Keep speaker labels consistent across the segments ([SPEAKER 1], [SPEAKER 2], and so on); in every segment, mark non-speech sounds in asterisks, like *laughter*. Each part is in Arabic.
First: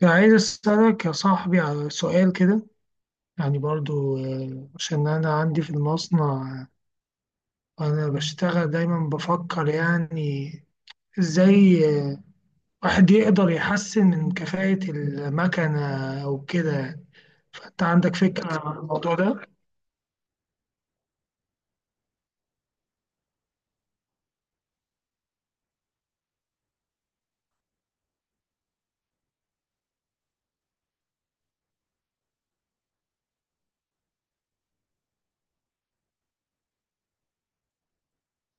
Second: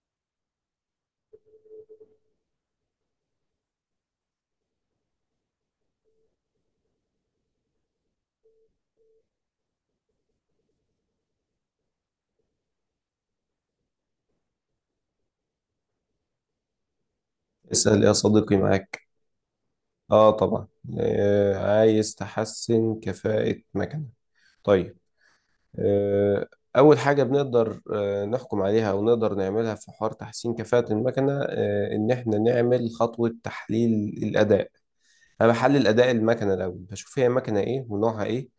[SPEAKER 1] يعني عايز أسألك يا صاحبي على سؤال كده. يعني برضو عشان أنا عندي في المصنع، وأنا بشتغل دايما بفكر يعني إزاي آه، واحد يقدر يحسن من كفاءة المكنة أو كده يعني. فأنت
[SPEAKER 2] اسأل يا
[SPEAKER 1] عندك
[SPEAKER 2] صديقي
[SPEAKER 1] فكرة عن
[SPEAKER 2] معاك.
[SPEAKER 1] الموضوع ده؟
[SPEAKER 2] اه، طبعا. آه، عايز تحسن كفاءة مكنة؟ طيب. آه اول حاجة بنقدر نحكم عليها او نقدر نعملها في حوار تحسين كفاءة المكنة، آه، ان احنا نعمل خطوة تحليل الاداء. انا بحلل اداء المكنة الاول، بشوف هي مكنة ايه ونوعها ايه،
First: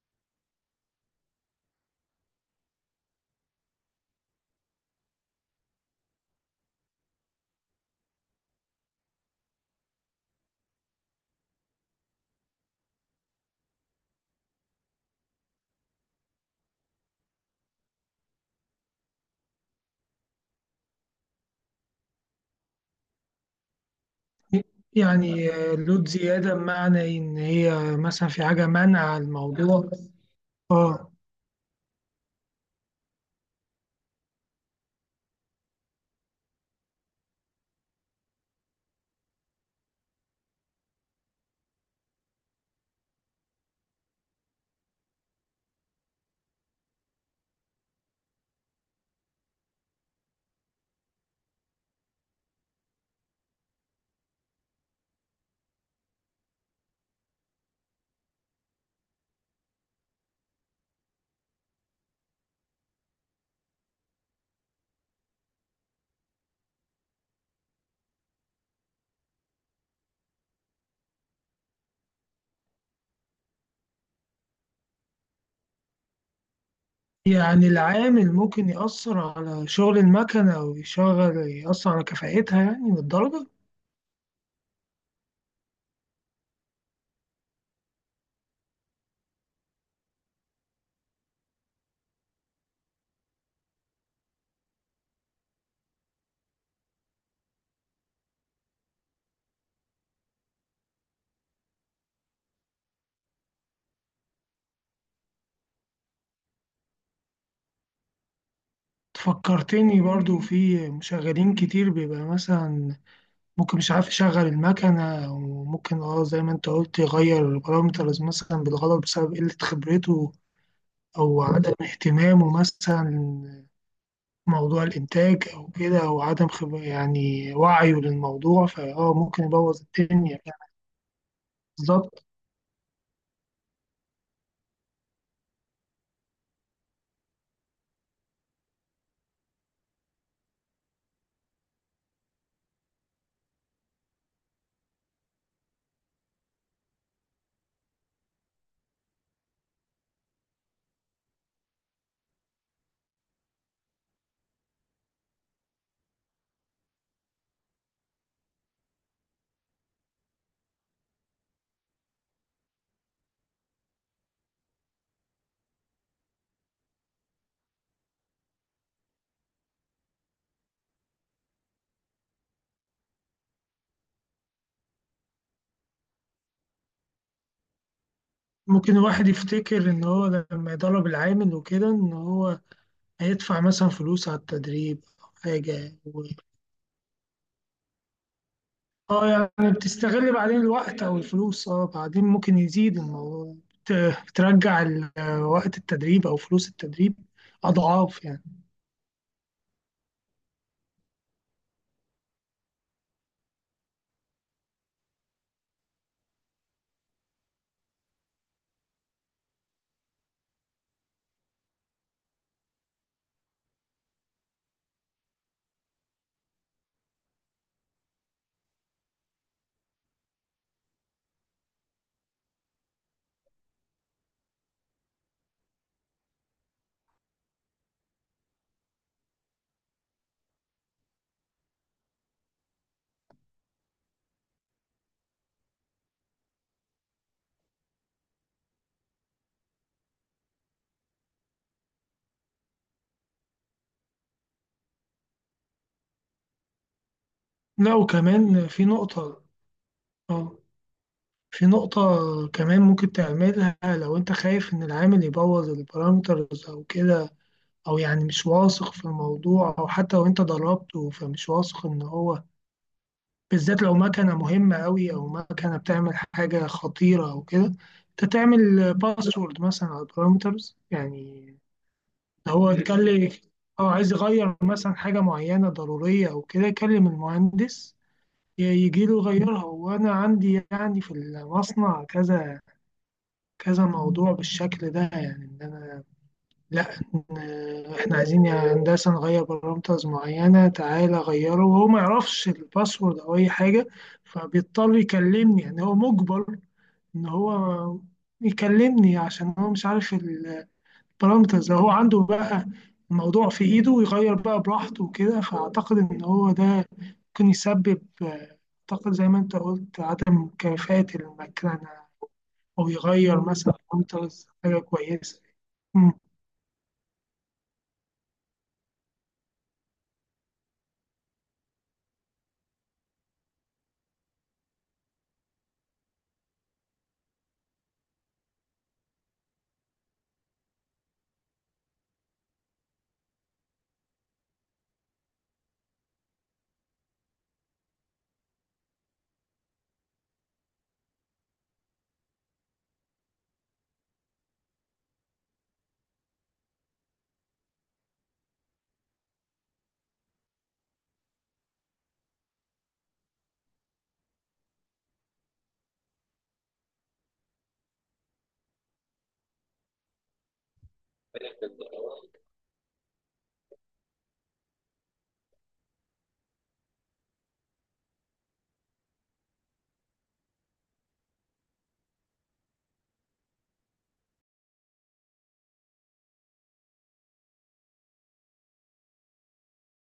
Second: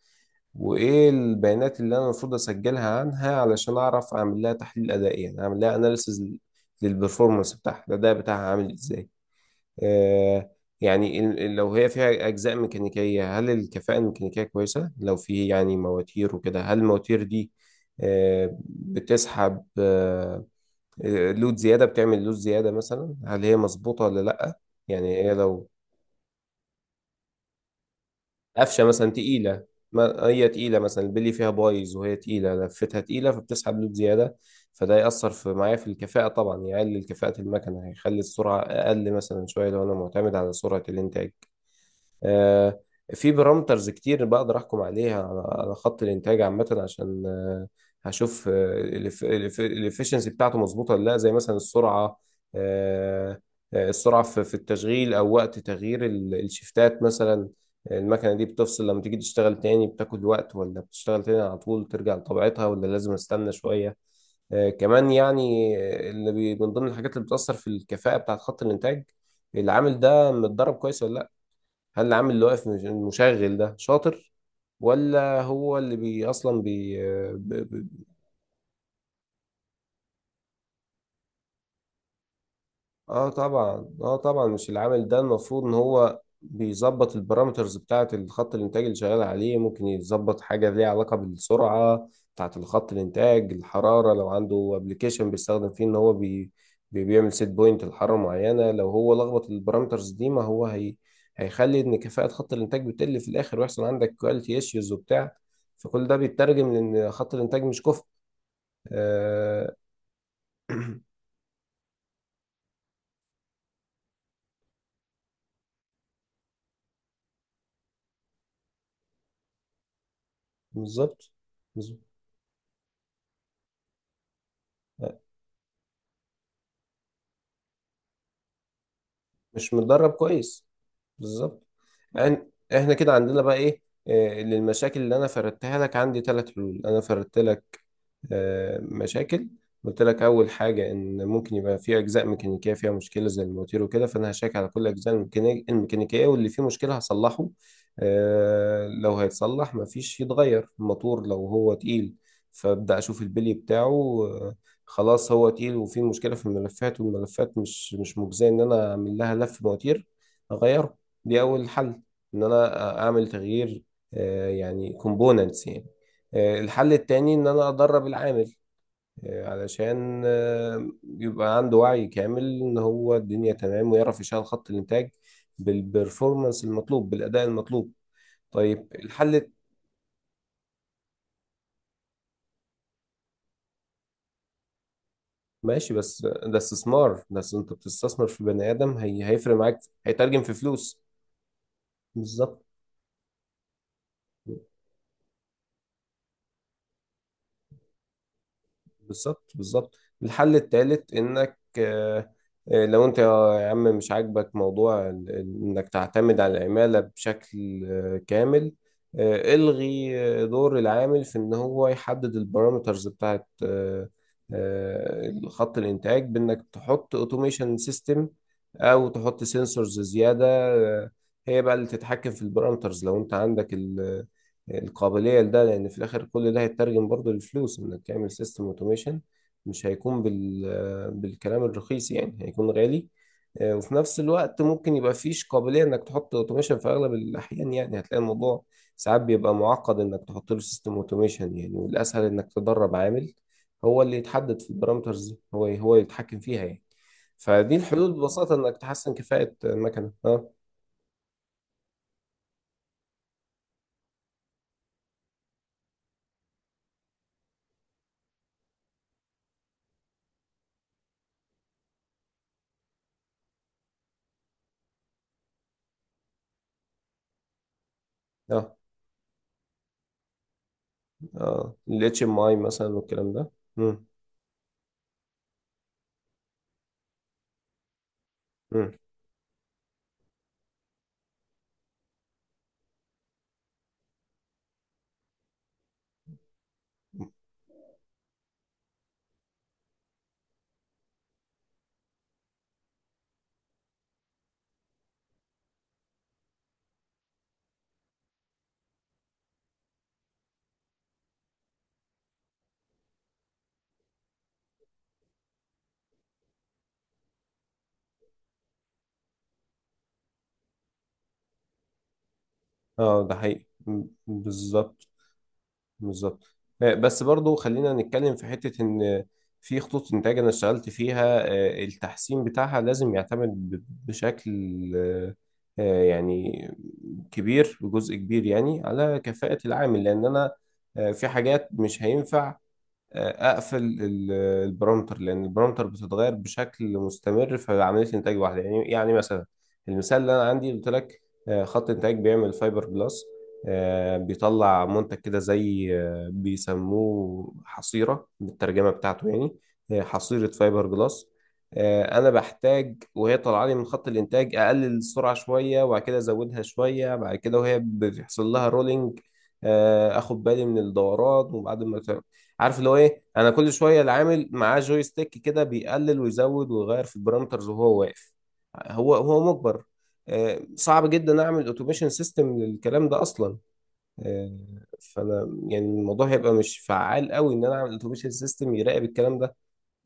[SPEAKER 2] وايه البيانات اللي انا المفروض اسجلها عنها علشان اعرف اعمل لها تحليل ادائي، يعني اعمل لها اناليسز للبرفورمانس بتاعها، الاداء بتاعها عامل ازاي. آه، يعني لو هي فيها أجزاء ميكانيكية، هل الكفاءة الميكانيكية كويسة؟ لو في يعني مواتير وكده، هل المواتير دي بتسحب لود زيادة، بتعمل لود زيادة مثلا، هل هي مظبوطة ولا لأ؟ يعني هي
[SPEAKER 1] يعني
[SPEAKER 2] لو
[SPEAKER 1] لود زيادة بمعنى إن هي مثلا في حاجة
[SPEAKER 2] قفشة مثلا
[SPEAKER 1] منع
[SPEAKER 2] تقيلة،
[SPEAKER 1] الموضوع.
[SPEAKER 2] ما هي تقيلة مثلا،
[SPEAKER 1] اه،
[SPEAKER 2] البلي فيها بايظ وهي تقيلة، لفتها تقيلة، فبتسحب لود زيادة. فده يأثر في معايا في الكفاءة طبعا، يقلل كفاءة المكنة، هيخلي السرعة أقل مثلا شوية لو أنا معتمد على سرعة الإنتاج. آه، في بارامترز كتير بقدر احكم عليها على على خط الانتاج عامه عشان هشوف الافشنسي بتاعته مظبوطه ولا لا، زي مثلا السرعه. آه، السرعه في في التشغيل، او وقت تغيير الشفتات مثلا، المكنه دي بتفصل لما تيجي تشتغل تاني بتاكل وقت، ولا بتشتغل تاني على طول ترجع لطبيعتها، ولا لازم استنى شويه. آه، كمان يعني، آه، من ضمن الحاجات اللي بتأثر في الكفاءة بتاعت خط الإنتاج، العامل ده متدرب كويس ولا؟ هل العامل اللي واقف المشغل ده شاطر، ولا هو اللي بي؟
[SPEAKER 1] يعني العامل ممكن يأثر على شغل المكنة أو يشغل يأثر على كفاءتها يعني
[SPEAKER 2] اه
[SPEAKER 1] للدرجة؟
[SPEAKER 2] طبعا، اه طبعا، مش العامل ده المفروض ان هو بيظبط البارامترز بتاعة الخط الانتاج اللي شغال عليه، ممكن يظبط حاجة ليها علاقة بالسرعة بتاعة الخط الانتاج، الحرارة لو عنده ابلكيشن بيستخدم فيه ان هو بيعمل سيت بوينت لحرارة معينة، لو هو لخبط البارامترز دي، ما هو هي هيخلي ان كفاءة خط الانتاج بتقل في الاخر، ويحصل عندك كواليتي ايشوز وبتاع. فكل ده بيترجم لان خط الانتاج مش كفء. آه،
[SPEAKER 1] فكرتني برضو في مشغلين كتير بيبقى مثلا ممكن مش عارف يشغل المكنة، وممكن اه زي ما انت قلت يغير البارامترز مثلا بالغلط بسبب قلة خبرته
[SPEAKER 2] بالظبط.
[SPEAKER 1] أو عدم
[SPEAKER 2] بالظبط.
[SPEAKER 1] اهتمامه مثلا، موضوع
[SPEAKER 2] آه،
[SPEAKER 1] الإنتاج أو كده، أو عدم خبرة يعني وعيه للموضوع فاه ممكن
[SPEAKER 2] مش
[SPEAKER 1] يبوظ
[SPEAKER 2] متدرب
[SPEAKER 1] الدنيا يعني.
[SPEAKER 2] كويس. بالظبط.
[SPEAKER 1] بالظبط.
[SPEAKER 2] يعني احنا كده عندنا بقى ايه؟ آه، للمشاكل اللي انا فردتها لك، عندي ثلاث حلول. انا فردت لك آه، مشاكل، قلت لك اول حاجه ان ممكن يبقى في اجزاء ميكانيكيه فيها مشكله زي الموتير وكده، فانا هشيك على كل الاجزاء الميكانيكيه، واللي فيه مشكله هصلحه. آه، لو هيتصلح مفيش، يتغير الموتور. لو هو تقيل فابدا اشوف البلي بتاعه. آه، خلاص هو تقيل وفيه مشكله في الملفات، والملفات مش مجزيه ان انا اعمل لها لف مواتير، اغيره. دي اول حل، ان انا اعمل تغيير، آه، يعني كومبوننتس يعني. آه، الحل التاني ان انا ادرب العامل، آه، علشان آه، يبقى عنده وعي كامل ان هو الدنيا تمام، ويعرف يشغل خط الانتاج بالبرفورمانس المطلوب، بالاداء المطلوب. طيب
[SPEAKER 1] ممكن الواحد
[SPEAKER 2] الحل.
[SPEAKER 1] يفتكر إن هو لما يدرب العامل وكده إن هو هيدفع مثلا فلوس على التدريب أو حاجة.
[SPEAKER 2] ماشي، بس ده استثمار، بس انت بتستثمر في بني ادم، هي
[SPEAKER 1] اه،
[SPEAKER 2] هيفرق
[SPEAKER 1] يعني
[SPEAKER 2] معاك،
[SPEAKER 1] بتستغل
[SPEAKER 2] هيترجم في
[SPEAKER 1] بعدين
[SPEAKER 2] فلوس.
[SPEAKER 1] الوقت او الفلوس، اه بعدين ممكن
[SPEAKER 2] بالظبط.
[SPEAKER 1] يزيد الموضوع. بترجع وقت التدريب او فلوس التدريب اضعاف يعني.
[SPEAKER 2] بالظبط. بالظبط. الحل التالت انك آه، آه، لو انت يا عم مش عاجبك موضوع انك تعتمد على العمالة بشكل آه، كامل، آه، الغي آه، دور العامل في ان هو يحدد البارامترز بتاعت آه، آه، خط الانتاج، بانك تحط اوتوميشن سيستم، او تحط سنسورز زيادة، آه، هي بقى اللي تتحكم في البارامترز، لو انت عندك القابلية لده. لأن في الآخر كل ده هيترجم برضه للفلوس، إنك تعمل سيستم أوتوميشن مش هيكون بالكلام الرخيص يعني، هيكون غالي. آه، وفي نفس الوقت ممكن يبقى فيش قابلية إنك تحط أوتوميشن في أغلب الأحيان، يعني هتلاقي الموضوع ساعات بيبقى معقد إنك تحط له سيستم أوتوميشن يعني، والأسهل إنك تدرب عامل هو اللي يتحدد في البارامترز دي، هو يتحكم فيها يعني. فدي
[SPEAKER 1] لا
[SPEAKER 2] الحلول ببساطة
[SPEAKER 1] وكمان
[SPEAKER 2] إنك
[SPEAKER 1] في
[SPEAKER 2] تحسن
[SPEAKER 1] نقطة.
[SPEAKER 2] كفاءة المكنة. اه.
[SPEAKER 1] اه، في نقطة كمان ممكن تعملها لو انت خايف ان العامل يبوظ البارامترز او كده، او يعني مش واثق في الموضوع، او حتى لو انت دربته فمش واثق ان هو، بالذات لو مكنة مهمة أوي أو مكنة بتعمل حاجة خطيرة أو كده، أنت
[SPEAKER 2] اه.
[SPEAKER 1] تعمل باسورد مثلا على البارامترز يعني.
[SPEAKER 2] اه، ال
[SPEAKER 1] لو
[SPEAKER 2] HMI
[SPEAKER 1] هو
[SPEAKER 2] مثلا
[SPEAKER 1] يتكلم
[SPEAKER 2] والكلام ده.
[SPEAKER 1] أو
[SPEAKER 2] مم.
[SPEAKER 1] عايز يغير مثلا حاجة معينة ضرورية أو كده، يكلم المهندس
[SPEAKER 2] مم.
[SPEAKER 1] يجي له يغيرها. وأنا عندي يعني في المصنع كذا كذا موضوع بالشكل ده، يعني إن أنا، لا، احنا عايزين يا هندسة نغير بارامترز معينة، تعالى غيره، وهو ما يعرفش الباسورد او اي حاجة، فبيضطر يكلمني يعني. هو مجبر ان هو يكلمني عشان هو مش عارف البارامترز. لو هو عنده بقى الموضوع في ايده ويغير بقى براحته وكده، فاعتقد ان هو ده ممكن يسبب اعتقد زي ما انت قلت عدم كفاءة المكنة، او
[SPEAKER 2] اه، ده
[SPEAKER 1] يغير
[SPEAKER 2] حقيقي،
[SPEAKER 1] مثلا بارامترز حاجة
[SPEAKER 2] بالظبط.
[SPEAKER 1] كويسة.
[SPEAKER 2] بالظبط. آه، بس برضو خلينا نتكلم في حتة ان في خطوط انتاج انا اشتغلت فيها، آه، التحسين بتاعها لازم يعتمد بشكل آه، آه، يعني كبير، بجزء كبير يعني، على كفاءة العامل. لان انا آه، في حاجات مش هينفع اقفل البرامتر، لان البرامتر بتتغير بشكل مستمر في عمليه انتاج واحده يعني. يعني مثلا المثال اللي انا عندي قلت لك، آه، خط انتاج بيعمل فايبر جلاس، آه، بيطلع منتج كده زي آه، بيسموه حصيره بالترجمه بتاعته يعني، آه، حصيره فايبر جلاس. آه، انا بحتاج وهي طالعه لي من خط الانتاج اقلل السرعه شويه، وبعد كده ازودها شويه بعد كده، وهي بيحصل لها رولينج. آه، اخد بالي من الدورات، وبعد ما عارف اللي هو ايه، انا كل شويه العامل معاه جوي ستيك كده، بيقلل ويزود ويغير في البارامترز وهو واقف، هو هو مجبر. آه، صعب جدا اعمل اوتوميشن سيستم للكلام ده اصلا. آه، فانا يعني الموضوع هيبقى مش فعال قوي ان انا اعمل اوتوميشن سيستم يراقب الكلام ده.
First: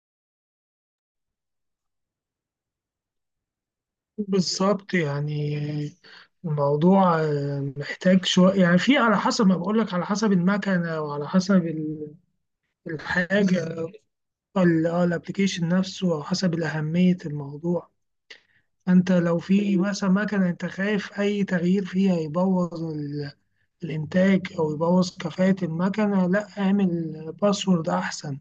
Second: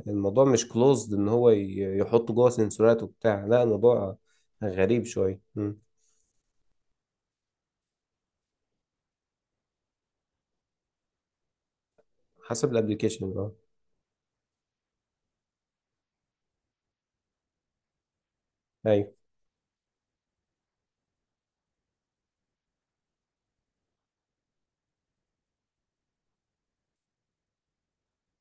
[SPEAKER 2] الموضوع مش كلوزد ان هو يحط جوه سنسورات وبتاع، لا الموضوع
[SPEAKER 1] بالظبط
[SPEAKER 2] غريب شويه.
[SPEAKER 1] يعني.
[SPEAKER 2] مم.
[SPEAKER 1] الموضوع محتاج شوية، يعني في على حسب ما بقول لك، على حسب المكنة وعلى حسب
[SPEAKER 2] حسب الابلكيشن، اه.
[SPEAKER 1] الحاجة ال- الابليكيشن نفسه، أو حسب أهمية الموضوع. أنت
[SPEAKER 2] ايوه.
[SPEAKER 1] لو في مثلا مكنة أنت خايف أي تغيير فيها يبوظ الإنتاج أو يبوظ كفاءة المكنة، لا اعمل باسورد أحسن،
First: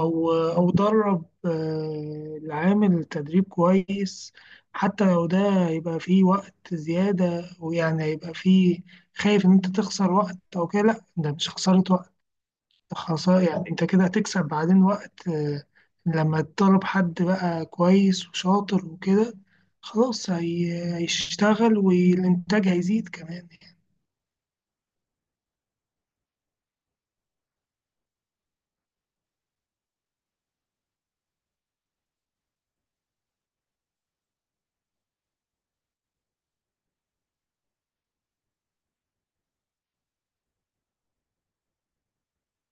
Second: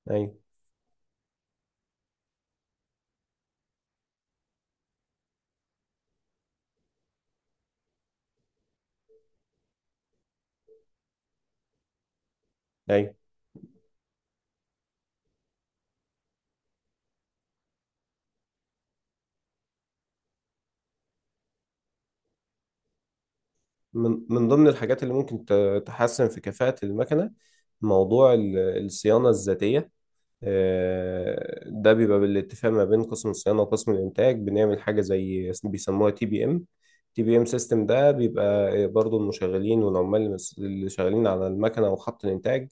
[SPEAKER 1] او
[SPEAKER 2] ايوه.
[SPEAKER 1] او درب العامل تدريب كويس. حتى لو ده هيبقى فيه وقت زيادة ويعني هيبقى فيه، خايف ان انت تخسر وقت او كده، لا ده مش خسارة وقت، ده
[SPEAKER 2] ايوه.
[SPEAKER 1] خسارة يعني. انت كده هتكسب بعدين وقت، لما تطلب حد بقى كويس وشاطر وكده، خلاص هيشتغل والإنتاج هيزيد كمان يعني.
[SPEAKER 2] من ضمن الحاجات اللي ممكن تحسن في كفاءة المكنة موضوع الصيانة الذاتية. آه، ده بيبقى بالاتفاق ما بين قسم الصيانة وقسم الإنتاج، بنعمل حاجة زي بيسموها تي بي إم. تي بي إم سيستم ده بيبقى برضو المشغلين والعمال اللي شغالين على المكنة وخط الإنتاج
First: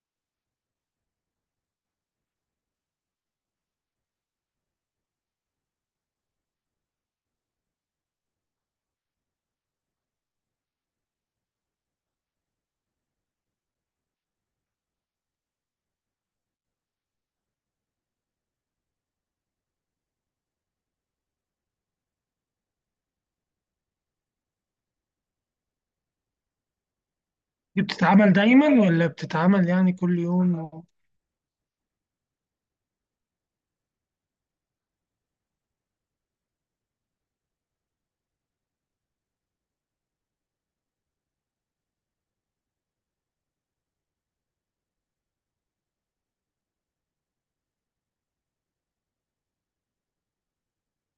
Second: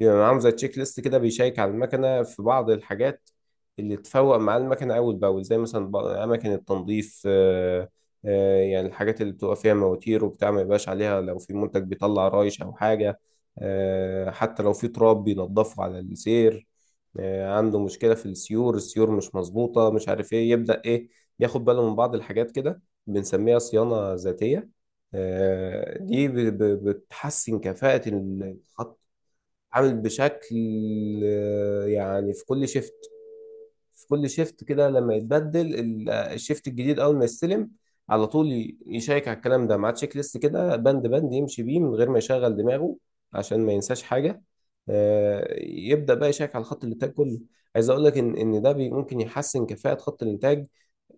[SPEAKER 2] بيبقى معاهم زي تشيك ليست كده، بيشيك على المكنة في بعض الحاجات اللي تفوق مع المكنة أول بأول، زي مثلا أماكن التنظيف، آه، آه، يعني الحاجات اللي بتبقى فيها مواتير وبتاع ما يبقاش عليها لو في منتج بيطلع رايش أو حاجة، آه، حتى لو في تراب بينضفه على السير، آه، عنده مشكلة في السيور، السيور مش مظبوطة، مش عارف ايه يبدأ ايه، ياخد باله من بعض الحاجات كده، بنسميها صيانة ذاتية. آه، دي بتحسن
[SPEAKER 1] دي
[SPEAKER 2] كفاءة
[SPEAKER 1] بتتعمل دايما
[SPEAKER 2] الخط،
[SPEAKER 1] ولا بتتعمل يعني
[SPEAKER 2] عامل
[SPEAKER 1] كل يوم؟
[SPEAKER 2] بشكل آه، يعني في كل شيفت. في كل شيفت كده لما يتبدل الشيفت الجديد، اول ما يستلم على طول يشيك على الكلام ده مع تشيك ليست كده، بند بند يمشي بيه من غير ما يشغل دماغه عشان ما ينساش حاجه. آه، يبدا بقى يشيك على خط الانتاج كله. عايز اقول لك ان ده ممكن يحسن كفاءه خط الانتاج،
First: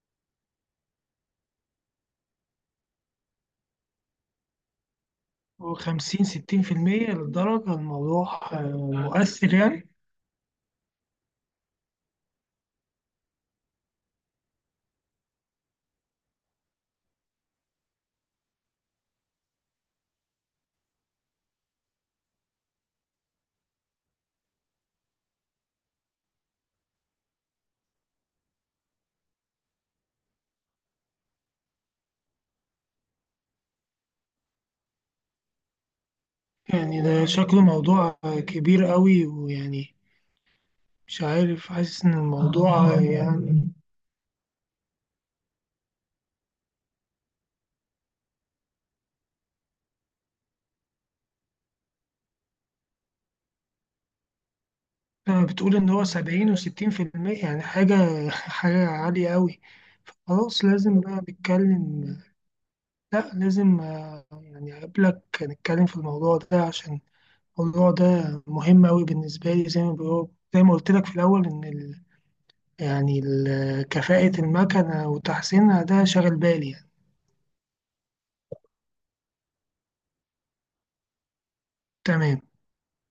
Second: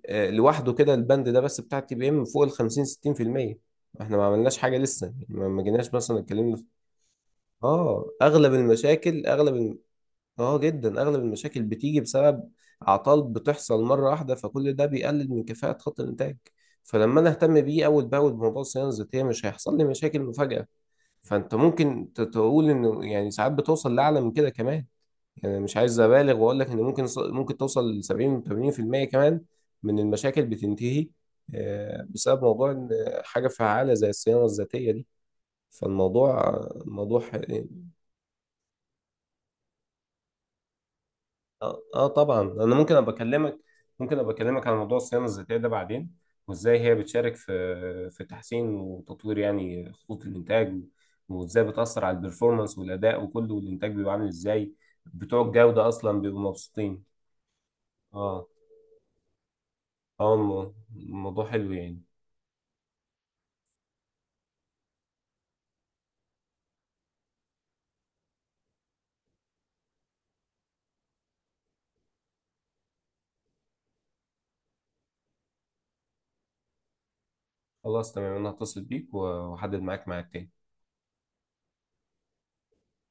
[SPEAKER 2] آه، لوحده كده البند ده بس بتاع تي بي ام فوق ال 50 60%. احنا ما عملناش حاجه لسه يعني، ما جيناش مثلا
[SPEAKER 1] 50
[SPEAKER 2] اتكلمنا
[SPEAKER 1] 60% للدرجة
[SPEAKER 2] اه
[SPEAKER 1] الموضوع
[SPEAKER 2] اغلب المشاكل
[SPEAKER 1] مؤثر
[SPEAKER 2] اغلب.
[SPEAKER 1] يعني؟
[SPEAKER 2] اه جدا اغلب المشاكل بتيجي بسبب اعطال بتحصل مره واحده، فكل ده بيقلل من كفاءه خط الانتاج. فلما انا اهتم بيه اول باول بموضوع الصيانه الذاتيه، مش هيحصل لي مشاكل مفاجاه. فانت ممكن تقول انه يعني ساعات بتوصل لاعلى من كده كمان، يعني مش عايز ابالغ واقول لك ان ممكن ممكن توصل ل 70 و 80% كمان من المشاكل بتنتهي آه، بسبب موضوع إن حاجه فعاله زي الصيانه الذاتيه دي. فالموضوع
[SPEAKER 1] يعني
[SPEAKER 2] موضوع
[SPEAKER 1] ده شكله موضوع كبير قوي ويعني مش عارف،
[SPEAKER 2] اه،
[SPEAKER 1] حاسس
[SPEAKER 2] آه
[SPEAKER 1] إن
[SPEAKER 2] طبعا. انا
[SPEAKER 1] الموضوع
[SPEAKER 2] ممكن ابقى
[SPEAKER 1] يعني،
[SPEAKER 2] اكلمك على موضوع الصيانه الذاتيه ده بعدين، وازاي هي بتشارك في في تحسين وتطوير يعني خطوط الانتاج، وازاي بتاثر على البرفورمانس والاداء وكله، والانتاج بيبقى عامل ازاي، بتوع
[SPEAKER 1] بتقول
[SPEAKER 2] الجوده
[SPEAKER 1] إن هو
[SPEAKER 2] اصلا بيبقوا
[SPEAKER 1] 70
[SPEAKER 2] مبسوطين.
[SPEAKER 1] و60% يعني حاجة، *laughs*
[SPEAKER 2] اه.
[SPEAKER 1] حاجة عالية قوي.
[SPEAKER 2] اه،
[SPEAKER 1] خلاص لازم بقى
[SPEAKER 2] الموضوع حلو يعني.
[SPEAKER 1] نتكلم. لا لازم يعني أقابلك نتكلم في الموضوع ده، عشان الموضوع ده مهم أوي بالنسبة لي. زي ما زي ما قلت لك في الأول إن يعني كفاءة المكنة وتحسينها ده شاغل بالي يعني.
[SPEAKER 2] خلاص تمام، انا هتصل بيك واحدد معاك ميعاد تاني.
[SPEAKER 1] تمام.